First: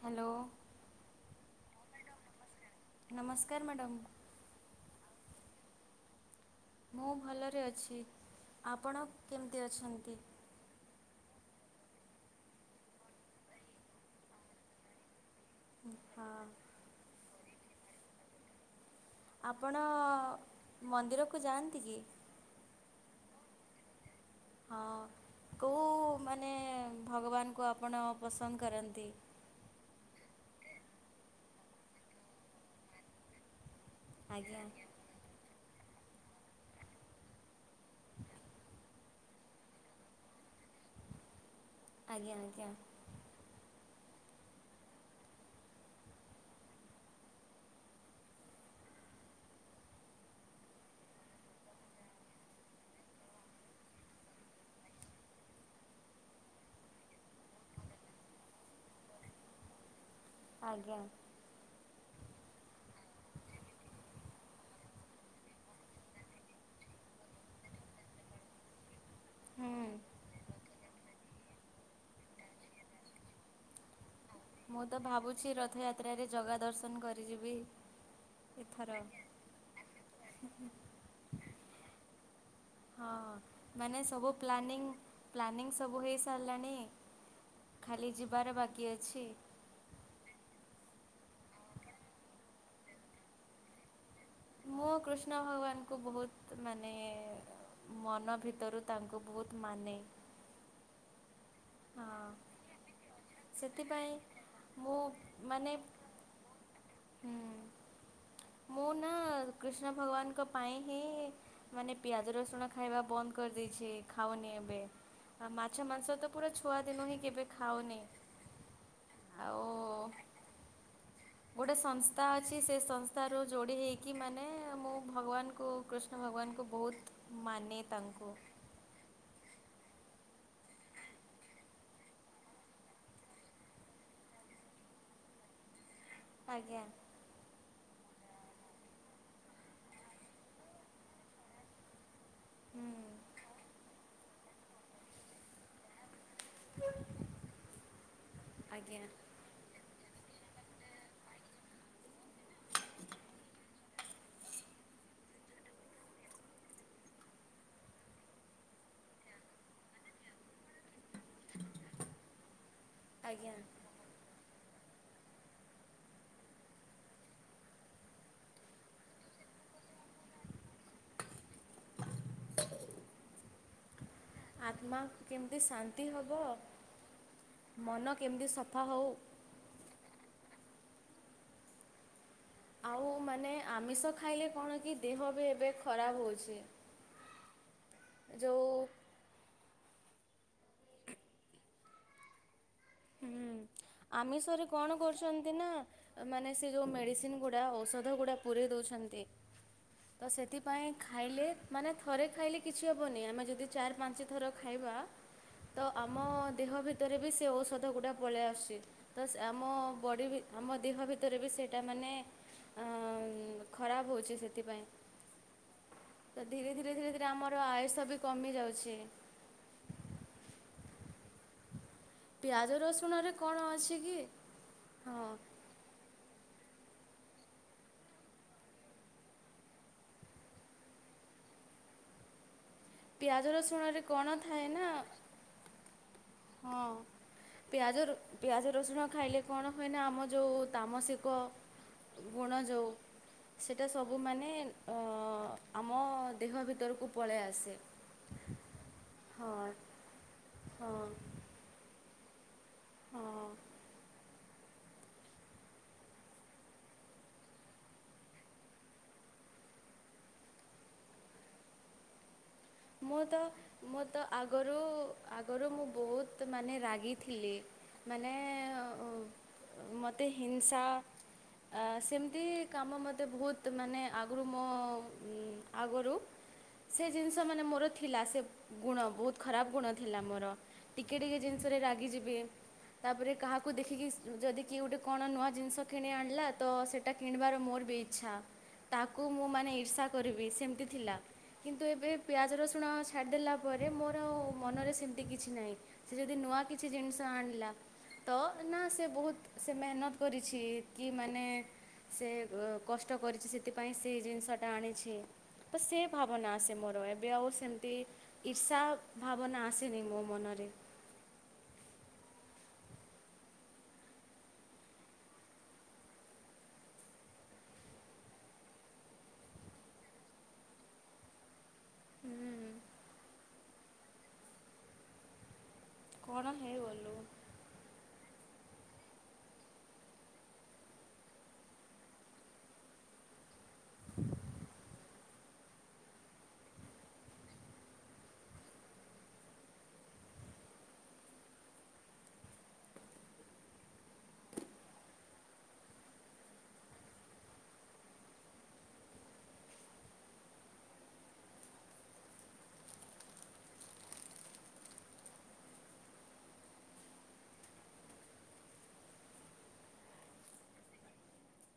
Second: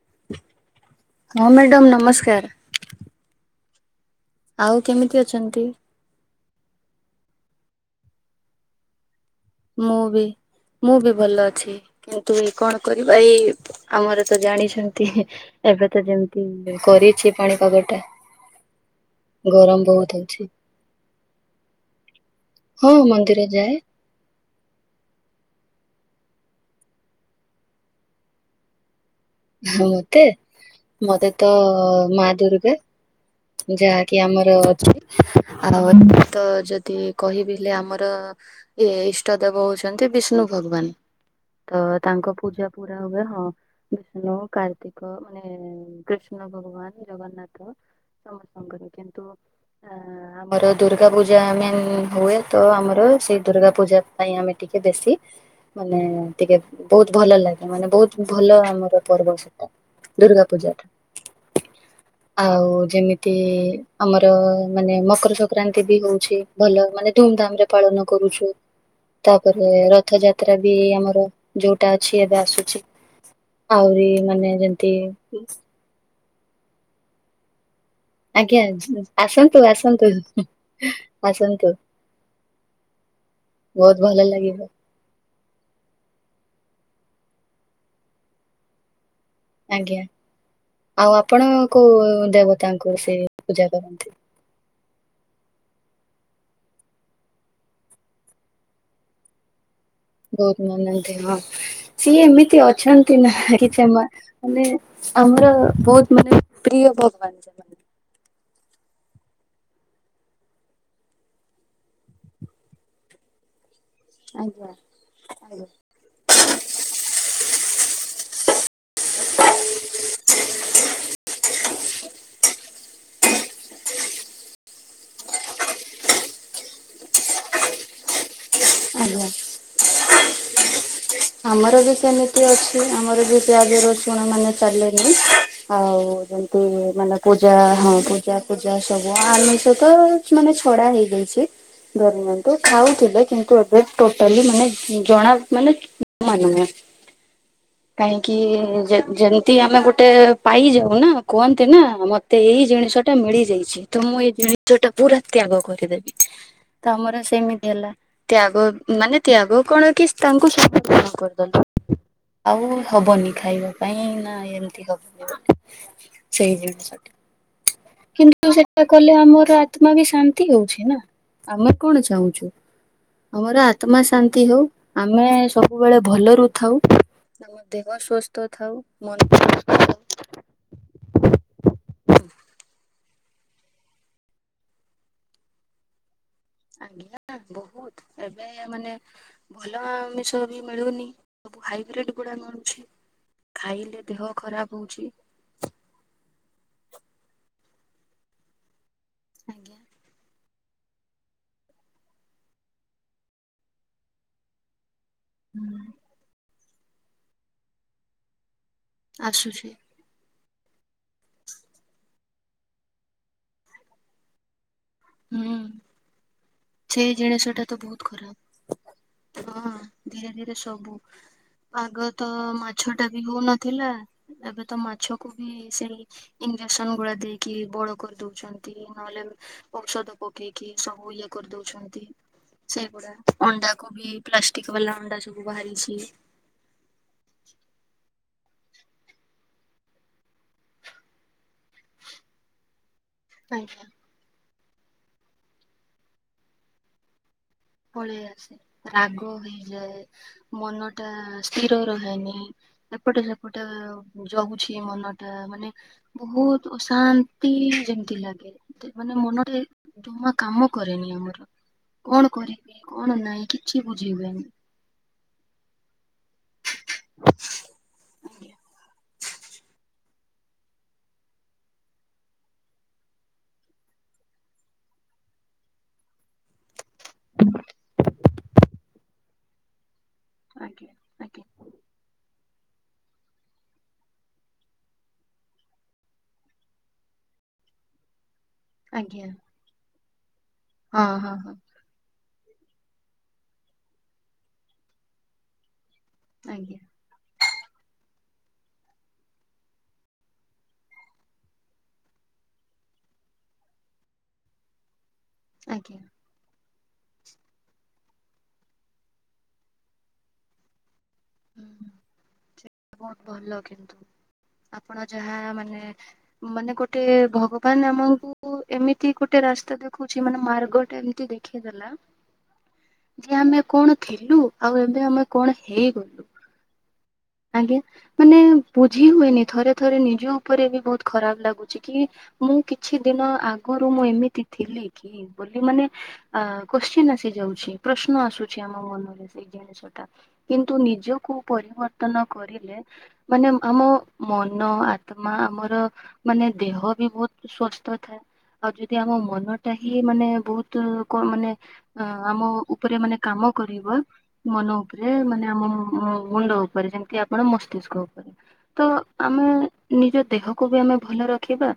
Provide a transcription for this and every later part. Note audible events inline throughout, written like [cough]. Hello. ହଁ madam ନମସ୍କାର। ନମସ୍କାର ମ୍ୟାଡ଼ାମ୍। ଆଉ କେମିତି ଅଛନ୍ତି? ମୁଁ ଭଲରେ ଅଛି ଆପଣ? କେମିତି ମୁଁ ଅଛନ୍ତି? ବି ମୁଁ ବି ଭଲ ଅଛି କିନ୍ତୁ ଏଇ କଣ କରିବା ଏଇ ଆମର ତ ଜାଣିଛନ୍ତି ଏବେ ତ ହଁ ଯେମିତି କରିଛି ପାଣି କବର ଟା ଗରମ ଆପଣ ବହୁତ ହଉଛି ମନ୍ଦିରକୁ ଯାଆନ୍ତି କି? ଯ ଯାଏ। ହଁ କୋଉ ମାନେ ଭଗବାନଙ୍କୁ ଆପଣ ପସନ୍ଦ କରନ୍ତି? ହଁ ମତେ ମତେ ତ ମା ଦୁର୍ଗା। ଯାହାକି ଆମର ଆଜ୍ଞା ଅଛି। ଆଉ ତ ଯଦି କହିବିଲେ ଆମର ଇଏ ଇଷ୍ଟ ଦେବ ହଉଛନ୍ତି ବିଷ୍ଣୁ ଭଗବାନ। ତ ଆଜ୍ଞା ତାଙ୍କ ଆଜ୍ଞା ପୂଜା ପୁରା ହୁଏ ହଁ। ବିଷ୍ଣୁ କାର୍ତ୍ତିକ ମାନେ କୃଷ୍ଣ ଭଗବାନ ଜଗନ୍ନାଥ ସମସ୍ତଙ୍କର କିନ୍ତୁ ଆମର ଦୁର୍ଗା ପୂଜା ମେନ୍ ହୁଏ ତ ଆମର ସେଇ ଦୁର୍ଗା ପୂଜା ପାଇଁ ଆମେ ଟିକେ ବେଶୀ ମାନେ ଟିକେ ବହୁତ ଭଲ ଲାଗେ ମାନେ ବହୁତ ଭଲ ଆମ [unintelligible] ଦୁର୍ଗା ପୂଜାଠ ଆଜ୍ଞା ଆଉ ଯେମିତି ଆମର ମାନେ ମକର ସଂକ୍ରାନ୍ତି ବି ହଉଛି ଭଲ ମାନେ ଧୁମ ଧାମ ରେ ପାଳନ କରୁଛୁ। ତାପରେ ହୁଁ। ରଥଯାତ୍ରା। ଟା ବି ଆମର ଯୋଉଟା ଅଛି ଏବେ ଆସୁଛି ଆହୁରି ମାନେ ଯେମତି ଯାତ୍ରାରେ ଜଗା ଦର୍ଶନ କରିଯିବି। ଆଜ୍ଞା ଏଥର। ଆସନ୍ତୁ ଆସନ୍ତୁ ଆସନ୍ତୁ ହଁ ବହୁତ ମାନେ ଭଲ ସବୁ ଲାଗିବ ପ୍ଲାନିଂ ପ୍ଲାନିଂ ସବୁ ହେଇ ସାରିଲାଣି ଖାଲି ଯିବାର ବାକି ଅଛି। ଆଜ୍ଞା ଆଉ ଆପଣ କୋଉ ଦେବତାଙ୍କୁ ସେ ପୂଜା କରନ୍ତି। ମୁଁ କୃଷ୍ଣ ଭଗବାନଙ୍କୁ ବହୁତ ମାନେ ମନ ଭିତରୁ ତାଙ୍କୁ ବହୁତ ମାନେ ବହୁତ ମାନନ୍ତି ସିଏ ହଁ ଏମିତି ଅଛନ୍ତି ନା କିଛି ସେଥିପାଇଁ ମାନେ ମୁଁ ଆମର ମାନେ ବହୁତ ମାନେ ପ୍ରିୟ ଭଗବାନ ହୁଁ ସେମାନେ ମୁଁ ନା କୃଷ୍ଣ ଭଗବାନଙ୍କ ପାଇଁ ହିଁ ମାନେ ପିଆଜ ରସୁଣ ଖାଇବା ବନ୍ଦ କରିଦେଇଛି। ଛି ଖାଉନି ଆଜ୍ଞା ଏବେ ଆଜ୍ଞା ମାଛ ମାଂସ ତ ଛୁଆଦିନୁହିଁ କେବେ ଖାଉନି ଆଉ [inaudible] ଗୋଟେ ସଂସ୍ଥା ଅଛି ସେ ସଂସ୍ଥାରୁ ଯୋଡ଼ି ହେଇକି ମାନେ ମୁଁ ଭଗବାନଙ୍କୁ କୃଷ୍ଣ ଭଗବାନଙ୍କୁ ବହୁତ ମାନେ ତାଙ୍କୁ ଆଜ୍ଞା ଆମର ବି ସେମିତି ଅଛି ଆମର ବି ପିଆଜି ର ଚୁଣ ମାନେ ଚାଲେଣିି ଆଉ ଯେମତି ଆଜ୍ଞା ମାନେ ପୂଜା ହଁ ପୂଜା ପୂଜା ସବୁ ଆମିଷ ତ ମାନେ ଛଡା ହେଇ ଦେଇଛି ଧରମ- ହୁଁ। ଖାଉଥିଲେ କିନ୍ତୁ- ଟୋଟାଲି ମାନେ ଜଣା ମାନେ ମାନୁନି କାହିଁକି ଯେ ଆଜ୍ଞା ଯେମିତି ଆମେ ଗୋଟେ ପାଇଯାଉ ନା କୁହନ୍ତି ନା ମତେ ଏଇ ଜିନିଷ ଟା ମିଳି ଯାଇଛି ତ ମୁଁ ଏଇ ଜିନିଷ ଟା ପୁରା ତ୍ୟାଗ କରିଦେବି ତ ଆମର ସେମିତି ହେଲା। ତ୍ୟାଗ ମାନେ ତ୍ୟାଗ କଣ କି ତାଙ୍କୁ ସର୍ମପଣ କରିଦେବା ଆଉ। ହବନି ଆଜ୍ଞା ଖାଇବା ପାଇଁ ନା। [inaudible] ସେଇ ଜିନିଷ ଟି କିନ୍ତୁ ସେଇଟା କଲେ ଆମର ଆତ୍ମା ବି ଶାନ୍ତି ହଉଛି ନା ଆମେ କଣ ଚାହୁଁଛୁ। ଆମର ଆତ୍ମ ଶାନ୍ତି ଶାନ୍ତି ହଉ ଆତ୍ମା ଆମେ କେମିତି ସବୁବେଳେ ଶାନ୍ତି ହେବ ଭଲରୁ ଥାଉ ଆମ ଦେହ ମନ ସୁସ୍ଥ କେମିତି ଥାଉ ସଫା ହଉ ମନ ଆଉ ମାନେ ଆମିଷ ଖାଇଲେ କଣ କି ଦେହ ବି ଏବେ ଖରାପ ହଉଛି। ଆଜ୍ଞା ବହୁତ ଏବେ ଯୋଉ ମାନେ ଭଲ ଆମିଷ ବି ମିଳୁନି ସବୁ ହାଇବ୍ରିଡ ଗୁଡା ମିଳୁଛି। ହୁଁ ଖାଇଲେ ଦେହ ଆମିଷରେ ଖରାପ କଣ ହଉଛି କରୁଛନ୍ତି ନା ମାନେ ସେ ଯୋଉ ମେଡିସିନ ଗୋଟେ ପୁରା ଔଷଧ ଗୁଡା ପୁରେଇ ଦଉଛନ୍ତି। ତ ଆଜ୍ଞା। ସେତିକି ସେଥିପାଇଁ ଖାଇଲେ ମାନେ ଥରେ ଖାଇଲେ କିଛି ହେବନି ଆମେ ଯଦି ଚାରି ପାଞ୍ଚ ଥର ଖାଇବା ତ ଆମ ଦେହ ଭି ଖତ ରେ ବି ସେ ଔଷଧ ଗୁଡା ପଳେଇ ଆସୁଛି। ତ ସେ ଆସୁଛି ଆମ ବଡି ବି ଆମ ଦେହ ଭିତରେ ବି ସେଇଟା ମାନେ ଅ ଖରାପ ହେଉଛି ସେଥିପାଇଁ ହୁଁ। ତ ଧୀରେ ଧୀରେ ଧୀରେ ସେଇ ଧୀରେ ଆମର ଜିନିଷ ଟା ତ ଆୟୁଷ ବହୁତ ବି କମିଯାଉଛି ଖରାପ ହଁ ଧୀରେ ଧୀରେ ସବୁ ଆଗ ତ ପିଆଜ ମାଛ ଟା ବି ରସୁଣରେ କ'ଣ ହଉନଥିଲା ଅଛି କି ଏବେ ତ ହଁ ମାଛକୁ ବି ସେଇ ବେସନ ଗୁଳା ଦେଇକି ବଳ କରିଦଉଛନ୍ତି ନହେଲେ ଔଷଧ ପକେଇକି ସବୁ କରିଦଉଛନ୍ତି। ସେଇଗୁଡା ପିଆଜ ଅଣ୍ଡା କୁ ରସୁଣରେ ବି କ'ଣ ଥାଏ ପ୍ଲାଷ୍ଟିକ ନା ବାଲା ଅଣ୍ଡା ସବୁ ବାହାରିଛି। ହଁ ପିଆଜ ରୁ ପିଆଜ ରସୁଣ ଖାଇଲେ କଣ ହୁଏନା ଆମ ଯୋଉ ତାମସିକ ଗୁଣ ଯୋଉ ଆଜ୍ଞା ସେଇଟା ସବୁମାନେ ଅ ଆମ ଦେହ ଭିତରକୁ ପଳେଇ ଆସେ। ପଳେଇ ଆସେ ରାଗ ହଁ ହେଇଯାଏ ମନ ହଁ ଟା କ୍ଷୀର ଗୁରା ହୁଏନି। ଏପଟେ ହଁ ସେପଟେ ହ ଜଗୁଛି ମନଟା ମାନେ ବହୁତ ଅଶାନ୍ତି ଯେମିତି ଲାଗେ, ତେ ମାନେ ମନରେ ଜମା କାମ କରେନି ଆମର କଣ କରେ। ମୁଁ ତ ମୁଁ ତ ଆଗରୁ ଆଗରୁ ମୁଁ ବହୁତ ତ ମାନେ ରାଗିଥିଲେ ମାନ ଅ, ମୋତେ ହିଂସା ଆ, ସେମତି କାମ ମୋତେ ବହୁତ ମାନେ ଆଗରୁ ମୋ ଉଁ, ଆଗରୁ ସେ ଯେ ସେମାନେ ମୋର ଥିଲା ସେ ଗୁଣ ବହୁତ ଖରାପ ଗୁଣ ଥିଲା ମୋର ଆଜ୍ଞା ଆଜ୍ଞା ଟିକେ ଟିକେ ଆଜ୍ଞା ଜିନିଷରେ ରାଗିଯିବେ। ତାପରେ କାହାକୁ ଦେଖିକି ଯଦି କିଏ ଗୋଟେ କଣ ନୂଆ ଜିନିଷ କିଣି ଆଣିଲା ତ ସେଟା କିଣିବାର ମୋର ବି ଇଚ୍ଛା। ତାକୁ ଆଜ୍ଞା ମୁଁ ମାନେ ଇର୍ଷା କରିବି, ସେମିତି ହଁ ଥିଲା ହଁ ହଁ କିନ୍ତୁ ଏବେ ପିଆଜ ରସୁଣ ଛାଡ଼ିଦେଲା ପରେ ମୋର ଆଉ ମନରେ ସେମିତି କିଛି ନାହିଁ। ସେ ଯଦି ନୂଆ ଆଜ୍ଞା କିଛି ଜିନିଷ ଆଣିଲା ତ ନା ସେ ବହୁତ ସେ ମେହନତ କରିଛି କି ମାନେ ସେ ଅ, କଷ୍ଟ କରିଛି ସେଥିପାଇଁ ସେ ଜିନିଷଟା ଆଣିଛି। ତ ସେ ଆଜ୍ଞା। ଭାବନା ଆସେ ମୋର। ଏବେ ଆଉ ସେମିତି ଇର୍ଷା ଭାବନା ଆସିନି ମୋ ମନରେ। ଉଁ ହୁଁ। ସେ ବହୁତ ଭଲ କିନ୍ତୁ ଆପଣ ଯାହା ମାନେ ମାନେ ଗୋଟେ ଭଗବାନ ଆମକୁ ଏମିତି ଗୋଟେ ରାସ୍ତା ଦେଖୁଛି, ମାନେ ମାର୍ଗଟା ଏମିତି ଦେଖିଇଦେଲା ହୁଁ। ଏ ଆମେ କଣ ଥିଲୁ ଆଉ ଏବେ ଆମେ କଣ ହେଇଗଲୁ। କଣ ହେଇଗଲୁ। ଆଜ୍ଞା ମାନେ ବୁଝି ହୁଏନି, ଥରେ ଥରେ ନିଜ ଉପରେ ବି ବହୁତ ଖରାପ ଲାଗୁଛି, କି ମୁଁ କିଛି ଦିନ ଆଗରୁ ମୁଁ ଏମିତି ଥିଲି କି ବୋଲି ମାନେ ଆ, କୋଶ୍ଚିନ ଆସିଯାଉଛି, ପ୍ରଶ୍ନ ଆସୁଛି ଆମ ମନରେ, ସେଇ ଜିନିଷ ଟା କିନ୍ତୁ ନିଜକୁ ପରିବ ତନ କରିଲେ ମାନେ ଆମ ମନ ଆତ୍ମା ଆମର ମାନେ ଦେହ ବି ବହୁତ ସୁସ୍ଥ ଥାଏ, ଆଉ ଯଦି ଆମ ମନଟା ହିଁ ମାନେ ବହୁତ କ-ମାନେ ଅଁ, ଆମ ଉପରେ ମାନେ କାମ କରିବ ମନ ଉପରେ ମାନେ ଆମ ମୁ-ମୁ-ମୁଣ୍ଡ ଉପରେ ଯେମିତି ଆପଣ ମସ୍ତିଷ୍କ ଉପରେ, ତ ଆମେ ନିଜ ଦେହକୁ ବି ଆମେ ଭଲ ରଖିବା,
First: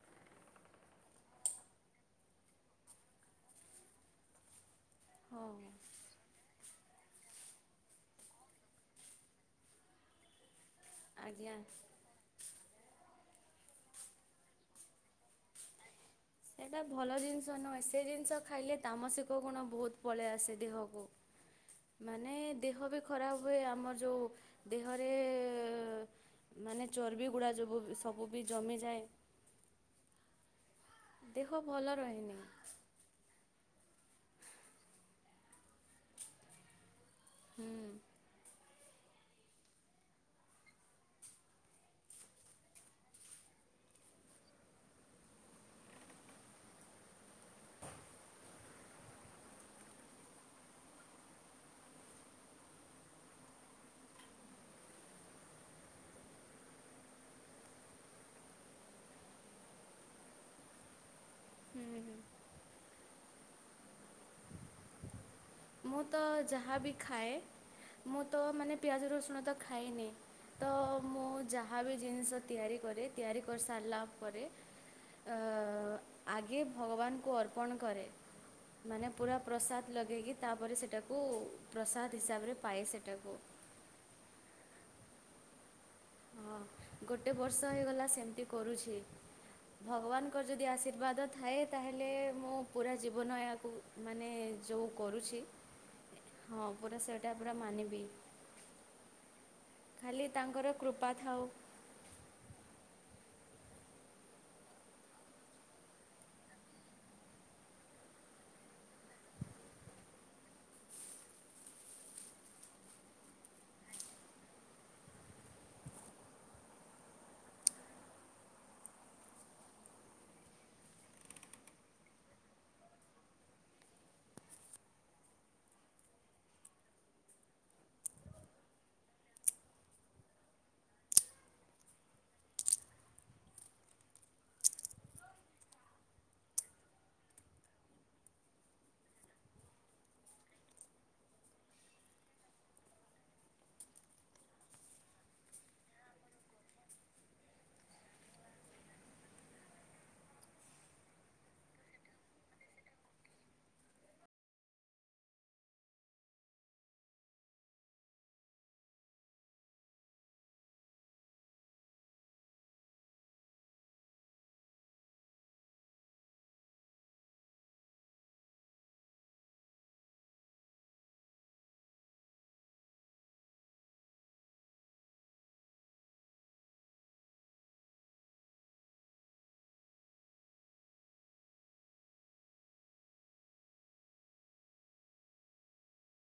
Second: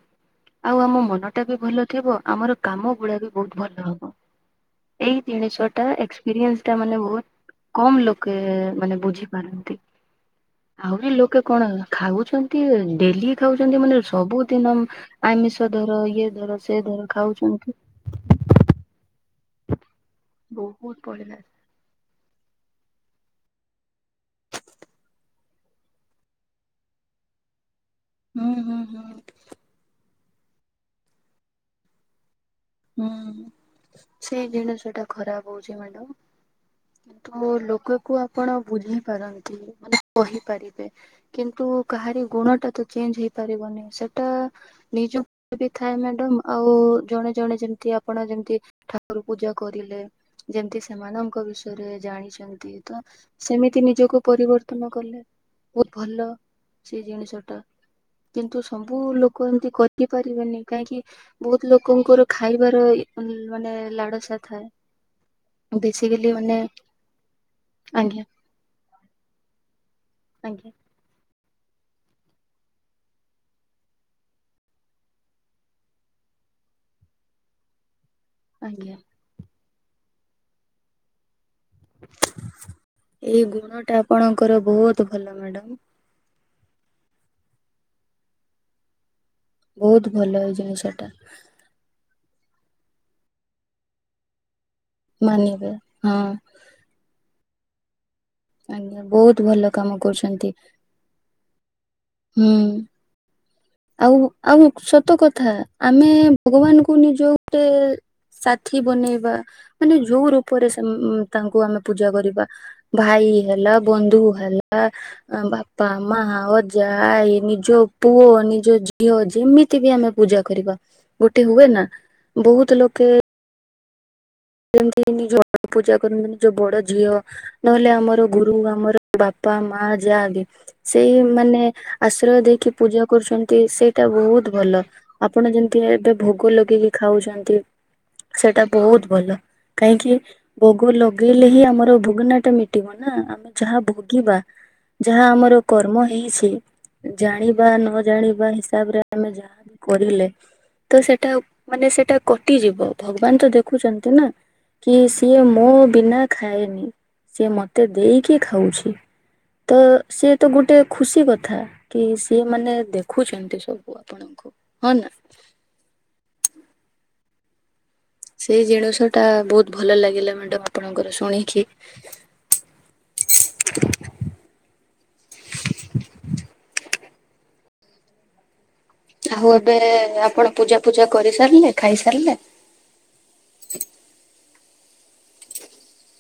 ଆଉ ଆମ ମନଟା ବି ଭଲ ଥିବ, ଆମର କାମ ଗୁଡା ବି ବହୁତ ଭଲ ହବ। ଏଇ ହଁ ଜିନିଷଟା ଏକ୍ସପିରିଏନ୍ସ ତା ମାନେ ବହୁତ କମ ଲୋକେ ମାନେ ବୁଝିପାରନ୍ତି। ଆହୁରି ଲୋକେ ଆଜ୍ଞା। କଣ ଖାଉଛନ୍ତି ଡେଲି ଖାଉଚନ୍ତି ମାନେ ସବୁଦିନ ଆମିଷ ଧର ଇଏ ଧର ସେ ସେଇଟା ଧର ଭଲ ଜିନିଷ ଖାଉଛନ୍ତି ନୁହେଁ ସେ ଜିନିଷ ଖାଇଲେ ତାମସିକ ଗୁଣ ବହୁତ ପଳେଇ ଆସେ ବହୁତ ଦେହକୁ। ପଢିଲା। ମାନେ ଦେହ ବି ଖରାପ ହୁଏ ଆମର ଯୋଉ ଦେହରେ ମାନେ ଚର୍ବି ଗୁଡ଼ା ଯୋଗୁ ସବୁ ବି ହଁ, ହଁ, ଜମିଯାଏ ହଁ। ଦେହ ଭଲ ରହେନି। ହୁଁ ସେଇ ଜିନିଷଟା ଖରାପ ହଉଛି ମ୍ୟାଡାମ୍। ତୁମ ହୁଁ ଲୋକକୁ ଆପଣ ବୁଝି ପାରନ୍ତି ମାନେ କହିପାରିବେ, କିନ୍ତୁ କାହାରି ଗୁଣ ଟା ତ ଚେଞ୍ଜ ହେଇପାରିବନି, ସେଟା ନିଜକୁ ବି ଥାଏ ମ୍ୟାଡାମ୍ ଆଉ ଜଣେ ଜଣେ ଯେମତି ଆପଣ ଯେମିତି ଠାକୁର ପୂଜା କରିଲେ, ଯେମିତି ସେମାନଙ୍କ ବିଷୟରେ ଜାଣିଛନ୍ତି, ତ ସେମିତି ନିଜକୁ ପରିବର୍ତ୍ତନ କଲେ ବହୁତ ଭଲ ସେ ଜିନିଷ ଟା, କିନ୍ତୁ ସବୁ ଲୋକ ଏମିତି କରି ପାରିବେନି, କାହିଁକି ବହୁତ ହୁଁ ହୁଁ ଲୋକଙ୍କର ଖାଇବାର ମାନେ ମାନେ ଲାଳସା ଥାଏ। ମୁଁ ତ ବେସିକାଲି ମାନେ ଯାହାବି ଖାଏ ଆଜ୍ଞା ମୁଁ ତ ମାନେ ପିଆଜ ରସୁଣ ତ ଖା ଖାଏନି। ଆଜ୍ଞା ଯାହା ବି ଜିନିଷ ତିଆରି କରେ ତିଆରି କରିସାରିଲା ପରେ ଆଗେ ଭଗବାନଙ୍କୁ ଅର୍ପଣ କରେ। ଆଜ୍ଞା ମାନେ ପୁରା ପ୍ରସାଦ ଲାଗେଇକି। ତାପରେ ସେଟାକୁ ପ୍ରସାଦ ହିସାବରେ ପାଏ ସେଟାକୁ ଏଇ ଗୁଣ ଟା ଆପଣଙ୍କର ବହୁତ ତ ଭଲ ମ୍ୟାଡ଼ାମ। ହଁ ଗୋଟେ ବର୍ଷ ହେଇଗଲା ସେମିତି କରୁଛି। ବହୁତ ଭଲ ଭଗବାନଙ୍କର ଏଇ ଯଦି ଜିନିଷ ଟା ଆଶୀର୍ବାଦ ଥାଏ ତାହେଲେ ମୁଁ ପୁରା ଜୀବନ ଏହାକୁ ମାନେ ଯୋଉ କରୁଛି ହଁ ପୁରା ସେଇଟା ପୁରା ମାନିବି। ଆଜ୍ଞା ବହୁତ ଭଲ। କାମ ଖାଲି କରୁଛନ୍ତି ତାଙ୍କର କୃପା ଥାଉ ହୁଁ। ଆଉ ଆଉ ସତ କଥା ଆମେ ଭଗବାନଙ୍କୁ ନିଜ ଗୋଟେ ସାଥି ବନେଇବା ମାନେ ଯୋଉ ରୂପରେ ସେ ତାଙ୍କୁ ଆମେ ପୂଜା କରିବା ଭାଇ ହେଲା ବନ୍ଧୁ ହେଲା ବାପା ମାଆ ଅଜା ଆଇ ନିଜ ପୁଅ ନିଜ ଝିଅ ଯେମିତି ବି ଆମେ ପୂଜା କରିବା ଗୋଟେ ହୁଏ ନା ବହୁତ ଲୋକେ ଯେମିତି ନିଜ ପୂଜା କରନ୍ତିନି ଯୋଉ ବଡ ଝିଅ ନହେଲେ ଆମର ଗୁରୁ ଆମର ବାପା ମା ଯାହା ବି ସେଇ ମାନେ ଆଶ୍ରୟ ଦେଇକି ପୂଜା କରୁଛନ୍ତି ସେଇଟା ବହୁତ ଭଲ ଆପଣ ଯେମିତି ଏବେ ଭୋଗ ଲଗେଇକି ଖାଉଛନ୍ତି ସେଇଟା ବହୁତ ଭଲ। କାହିଁକି ଭୋଗ ଲଗେଇଲେ ହିଁ ଆମର ଭୋଗନା ଟା ମିଟିବ ନା ଆମେ ଯାହା ଭୋଗିବା ଯାହା ଆମର କର୍ମ ହେଇଛି ଜାଣିବା ନ ଜାଣିବା ହିସାବରେ ଆମେ ଯାହା ବି କରିଲେ ତ ସେଟା ମାନେ ସେଟା କଟିଯିବ ଭଗବାନ ତ ଦେଖୁଛନ୍ତି ନା। କି ସିଏ ମୋ ବିନା ଖାଏନି ସିଏ ମତେ ଦେଇକି ଖାଉଛି ତ ସିଏ ତ ଗୋଟେ ଖୁସି କଥା କି ସିଏ ମାନେ ଦେଖୁଛନ୍ତି ସବୁ ଆପଣଙ୍କୁ ହଁ ନା। ସେଇ ଜିନିଷ ଟା ବହୁତ ଭଲ ଲାଗିଲା ମ୍ୟାଡ଼ାମ ଆପଣଙ୍କର ଶୁଣିକି। ଆଉ ଏବେ ଆପଣ ପୂଜା ଫୁଜା କରିସାରିଲେ ଖାଇ ସାରିଲେ। [inaudible]